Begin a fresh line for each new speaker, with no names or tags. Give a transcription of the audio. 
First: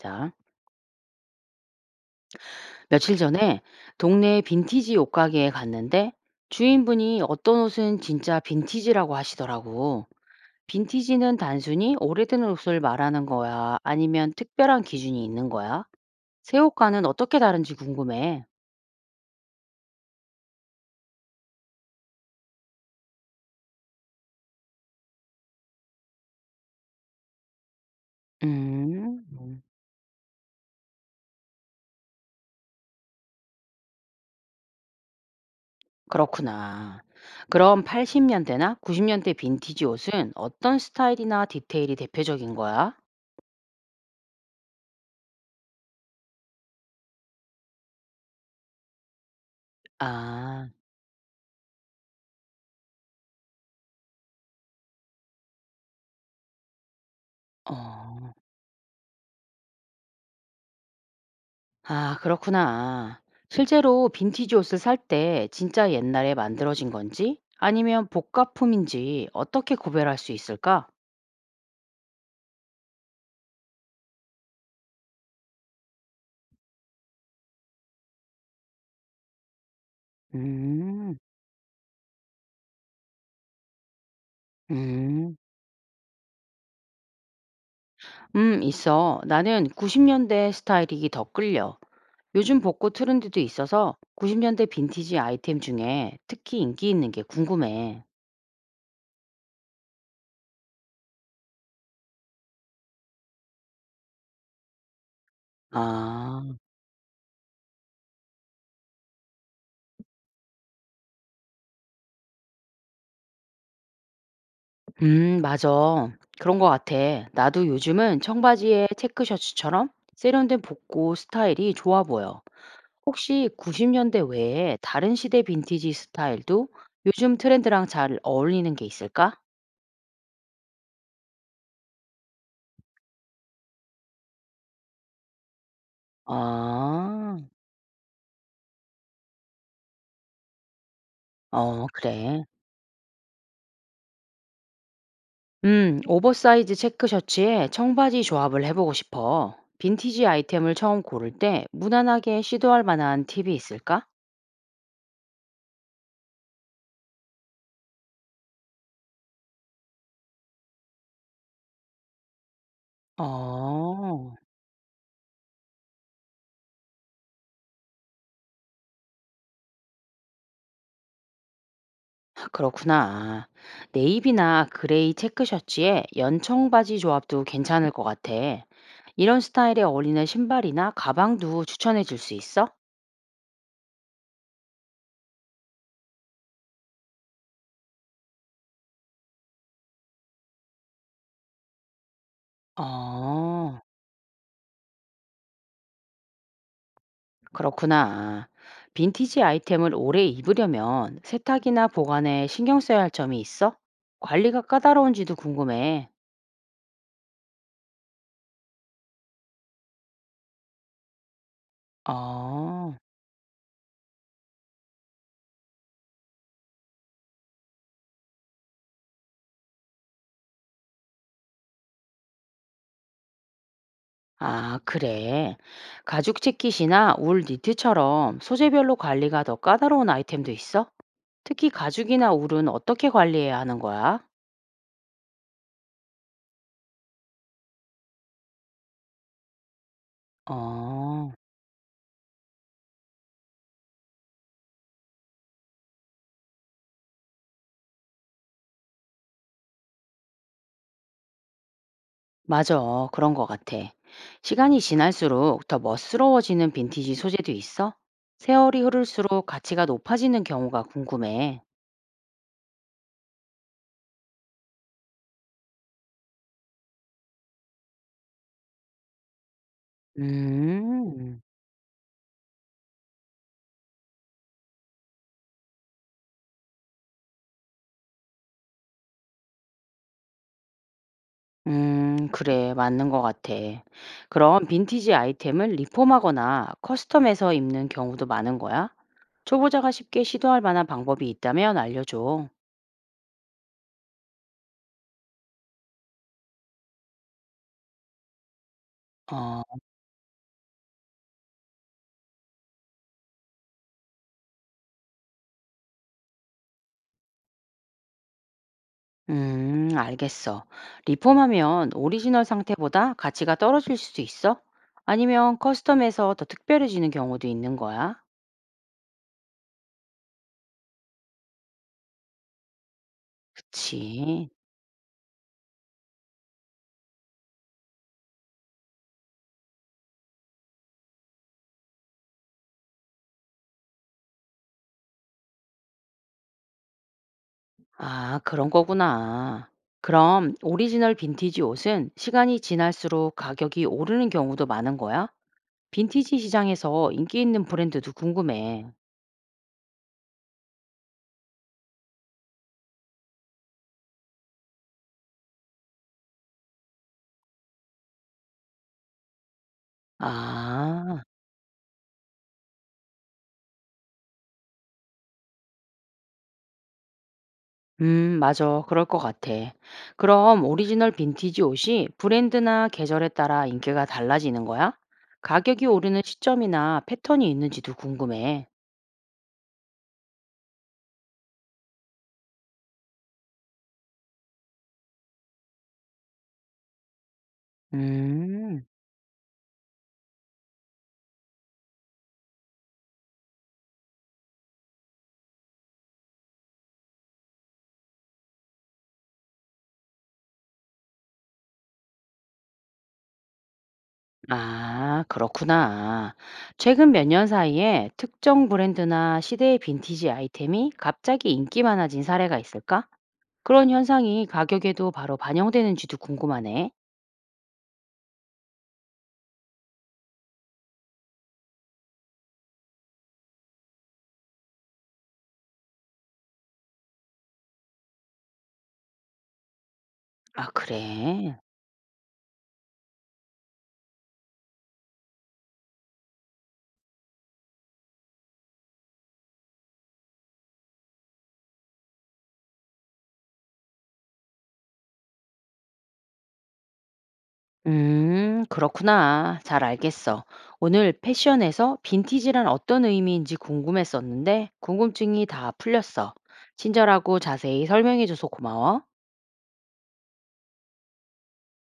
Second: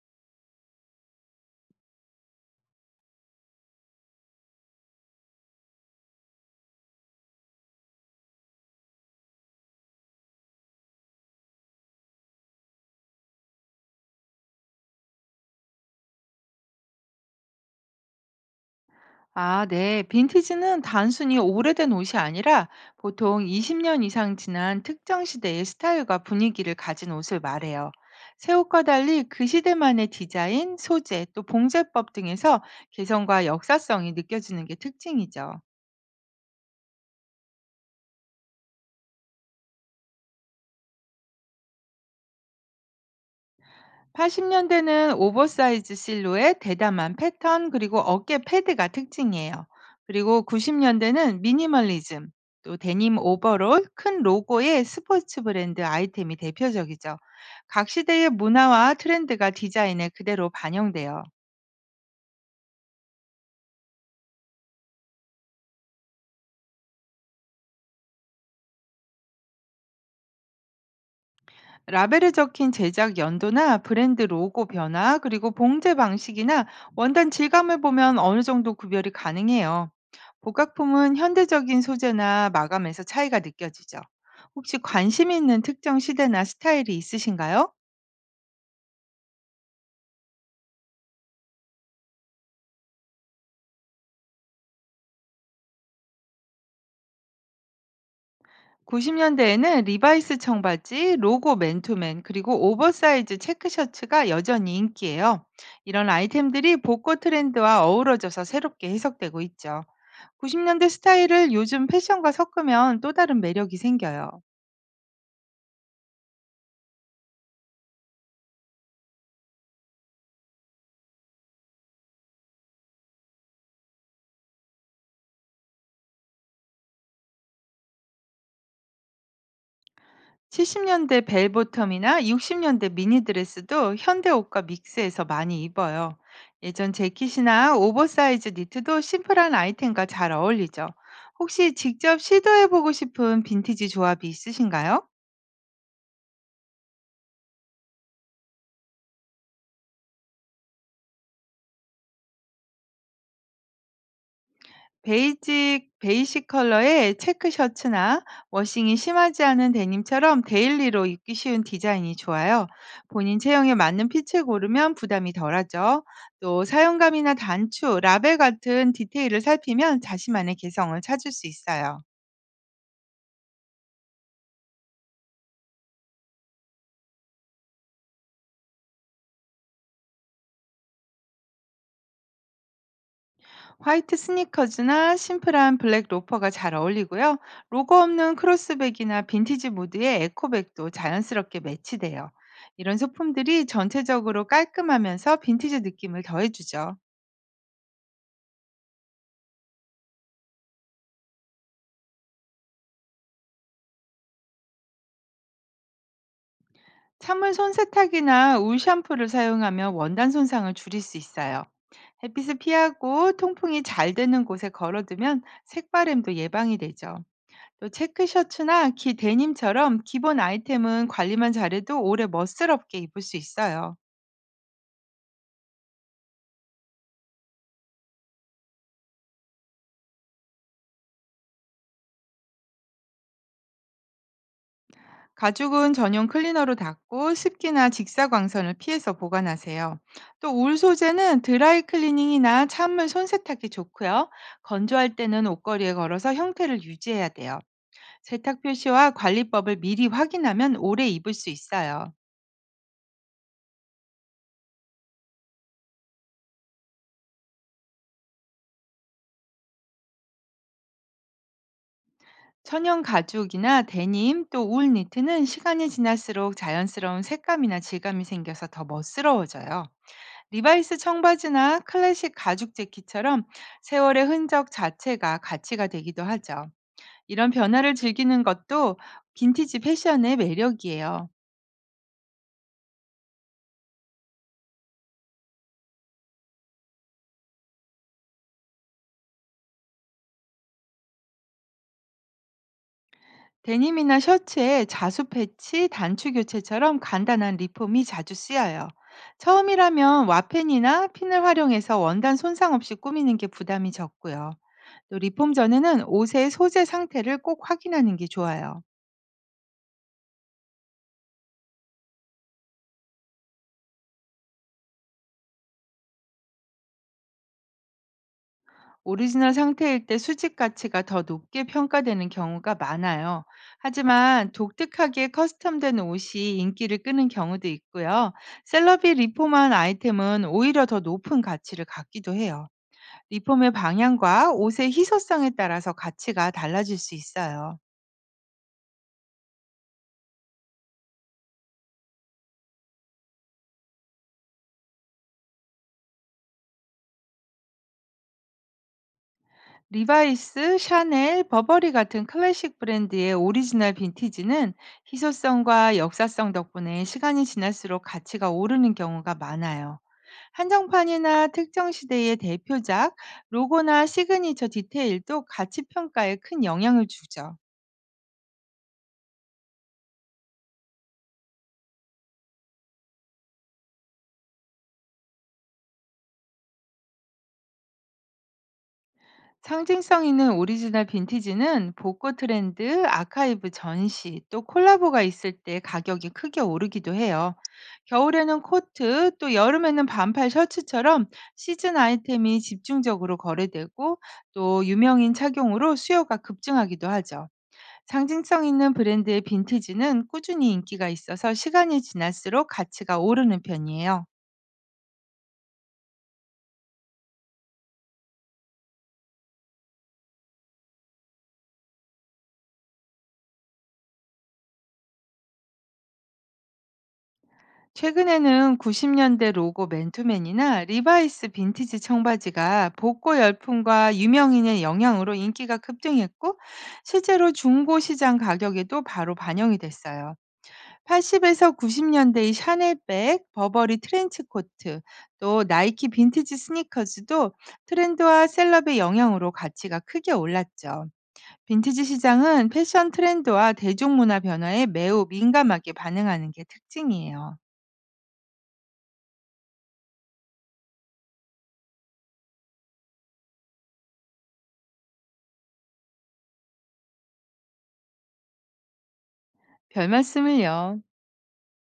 자, 며칠 전에 동네 빈티지 옷가게에 갔는데 주인분이 어떤 옷은 진짜 빈티지라고 하시더라고. 빈티지는 단순히 오래된 옷을 말하는 거야? 아니면 특별한 기준이 있는 거야? 새 옷과는 어떻게 다른지 궁금해.
아, 네. 빈티지는 단순히 오래된 옷이 아니라 보통 20년 이상 지난 특정 시대의 스타일과 분위기를 가진 옷을 말해요. 새 옷과 달리
음,
그
음,
시대만의 디자인, 소재, 또 봉제법 등에서 개성과 역사성이 느껴지는 게 특징이죠.
그렇구나. 그럼 80년대나 90년대 빈티지 옷은 어떤 스타일이나 디테일이 대표적인 거야?
80년대는 오버사이즈 실루엣, 대담한 패턴, 그리고 어깨 패드가 특징이에요. 그리고
아,
90년대는 미니멀리즘, 또 데님 오버롤, 큰 로고의 스포츠 브랜드 아이템이 대표적이죠. 각 시대의
어.
문화와 트렌드가 디자인에 그대로 반영돼요.
아, 그렇구나. 실제로 빈티지 옷을 살 때 진짜 옛날에 만들어진 건지 아니면 복가품인지 어떻게 구별할 수 있을까?
라벨에 적힌 제작 연도나 브랜드 로고 변화, 그리고 봉제 방식이나 원단 질감을 보면 어느 정도 구별이 가능해요.
음,
복각품은 현대적인 소재나 마감에서 차이가 느껴지죠. 혹시 관심
음,
있는 특정 시대나 스타일이 있으신가요?
있어. 나는 90년대 스타일이 더 끌려. 요즘 복고 트렌드도 있어서 90년대 빈티지 아이템 중에 특히 인기 있는 게 궁금해.
90년대에는 리바이스 청바지, 로고 맨투맨, 그리고 오버사이즈 체크셔츠가 여전히 인기예요. 이런
아,
아이템들이 복고 트렌드와 어우러져서 새롭게 해석되고 있죠. 90년대 스타일을 요즘 패션과 섞으면 또 다른 매력이 생겨요.
맞아. 그런 거 같아. 나도 요즘은 청바지에 체크셔츠처럼 세련된 복고 스타일이 좋아 보여. 혹시 90년대 외에 다른 시대 빈티지 스타일도 요즘 트렌드랑 잘 어울리는 게 있을까?
70 년대 벨보텀이나 60 년대 미니드레스도 현대 옷과 믹스해서 많이 입어요. 예전
아,
재킷이나 오버사이즈 니트도 심플한 아이템과 잘 어울리죠. 혹시
어,
직접
그래.
시도해보고 싶은 빈티지 조합이 있으신가요?
오버사이즈 체크 셔츠에 청바지 조합을 해보고 싶어. 빈티지 아이템을 처음 고를 때 무난하게 시도할 만한 팁이 있을까?
베이직 베이식 컬러의 체크 셔츠나 워싱이 심하지 않은 데님처럼 데일리로 입기 쉬운 디자인이 좋아요. 본인 체형에 맞는
어,
핏을 고르면 부담이 덜하죠. 또 사용감이나 단추, 라벨 같은 디테일을 살피면 자신만의 개성을 찾을 수 있어요.
그렇구나. 네이비나 그레이 체크 셔츠에 연청바지 조합도 괜찮을 것 같아. 이런 스타일에 어울리는 신발이나 가방도 추천해 줄 수 있어?
화이트 스니커즈나 심플한 블랙 로퍼가 잘 어울리고요. 로고 없는 크로스백이나 빈티지 무드의 에코백도 자연스럽게 매치돼요.
어,
이런 소품들이 전체적으로 깔끔하면서 빈티지 느낌을 더해주죠.
그렇구나. 빈티지 아이템을 오래 입으려면 세탁이나 보관에 신경 써야 할 점이 있어? 관리가 까다로운지도 궁금해.
찬물 손세탁이나 울 샴푸를 사용하면 원단 손상을 줄일 수 있어요. 햇빛을
어.
피하고 통풍이 잘 되는 곳에 걸어두면 색바램도 예방이 되죠. 또 체크 셔츠나 기 데님처럼 기본 아이템은 관리만 잘해도 오래 멋스럽게 입을 수 있어요.
아, 그래. 가죽 재킷이나 울 니트처럼 소재별로 관리가 더 까다로운 아이템도 있어? 특히 가죽이나 울은 어떻게 관리해야 하는 거야?
가죽은 전용 클리너로 닦고 습기나 직사광선을 피해서 보관하세요. 또 울
어.
소재는 드라이 클리닝이나 찬물 손세탁이 좋고요. 건조할 때는 옷걸이에 걸어서 형태를 유지해야 돼요. 세탁 표시와 관리법을 미리 확인하면 오래 입을 수 있어요.
맞아. 그런 것 같아. 시간이 지날수록 더 멋스러워지는 빈티지 소재도 있어? 세월이 흐를수록 가치가 높아지는 경우가 궁금해.
천연 가죽이나 데님 또 울 니트는 시간이 지날수록 자연스러운 색감이나 질감이 생겨서 더 멋스러워져요. 리바이스
음,
청바지나 클래식 가죽 재킷처럼 세월의 흔적 자체가 가치가 되기도 하죠. 이런 변화를 즐기는 것도 빈티지 패션의 매력이에요.
그래. 맞는 것 같아. 그럼 빈티지 아이템을 리폼하거나 커스텀해서 입는 경우도 많은 거야? 초보자가 쉽게 시도할 만한 방법이 있다면 알려줘.
데님이나 셔츠에 자수 패치, 단추 교체처럼 간단한 리폼이 자주 쓰여요.
어.
처음이라면 와펜이나 핀을 활용해서 원단 손상 없이 꾸미는 게 부담이 적고요. 또 리폼 전에는 옷의 소재 상태를 꼭 확인하는 게 좋아요.
알겠어. 리폼하면 오리지널 상태보다 가치가 떨어질 수도 있어? 아니면 커스텀에서 더 특별해지는 경우도 있는 거야?
오리지널 상태일 때 수집 가치가 더 높게 평가되는 경우가 많아요.
그치.
하지만 독특하게 커스텀된 옷이 인기를 끄는 경우도 있고요. 셀럽이 리폼한 아이템은 오히려 더 높은 가치를 갖기도 해요. 리폼의 방향과 옷의 희소성에 따라서 가치가 달라질 수 있어요.
아, 그런 거구나. 그럼 오리지널 빈티지 옷은 시간이 지날수록 가격이 오르는 경우도 많은 거야? 빈티지 시장에서 인기 있는 브랜드도 궁금해.
리바이스, 샤넬, 버버리 같은 클래식 브랜드의 오리지널 빈티지는 희소성과 역사성 덕분에 시간이 지날수록 가치가 오르는 경우가 많아요.
아.
한정판이나 특정 시대의 대표작, 로고나 시그니처 디테일도 가치 평가에 큰 영향을 주죠.
맞아. 그럴 것 같아. 그럼 오리지널 빈티지 옷이 브랜드나 계절에 따라 인기가 달라지는 거야? 가격이 오르는 시점이나 패턴이 있는지도 궁금해.
상징성 있는 오리지널 빈티지는 복고 트렌드, 아카이브 전시, 또 콜라보가 있을 때 가격이 크게 오르기도 해요. 겨울에는
음,
코트, 또 여름에는 반팔 셔츠처럼 시즌 아이템이 집중적으로 거래되고 또 유명인 착용으로 수요가 급증하기도 하죠. 상징성 있는 브랜드의 빈티지는 꾸준히 인기가 있어서 시간이 지날수록 가치가 오르는 편이에요.
아, 그렇구나. 최근 몇 년 사이에 특정 브랜드나 시대의 빈티지 아이템이 갑자기 인기 많아진 사례가 있을까? 그런 현상이 가격에도 바로 반영되는지도 궁금하네.
최근에는 90년대 로고 맨투맨이나 리바이스 빈티지 청바지가 복고 열풍과 유명인의 영향으로 인기가 급등했고 실제로 중고 시장 가격에도 바로 반영이 됐어요.
아, 그래.
80에서 90년대의 샤넬백, 버버리 트렌치코트, 또 나이키 빈티지 스니커즈도 트렌드와 셀럽의 영향으로 가치가 크게 올랐죠. 빈티지 시장은 패션 트렌드와 대중문화 변화에 매우 민감하게 반응하는 게 특징이에요.
그렇구나. 잘 알겠어. 오늘 패션에서 빈티지란 어떤 의미인지 궁금했었는데, 궁금증이 다 풀렸어. 친절하고 자세히 설명해줘서 고마워.
별 말씀을요.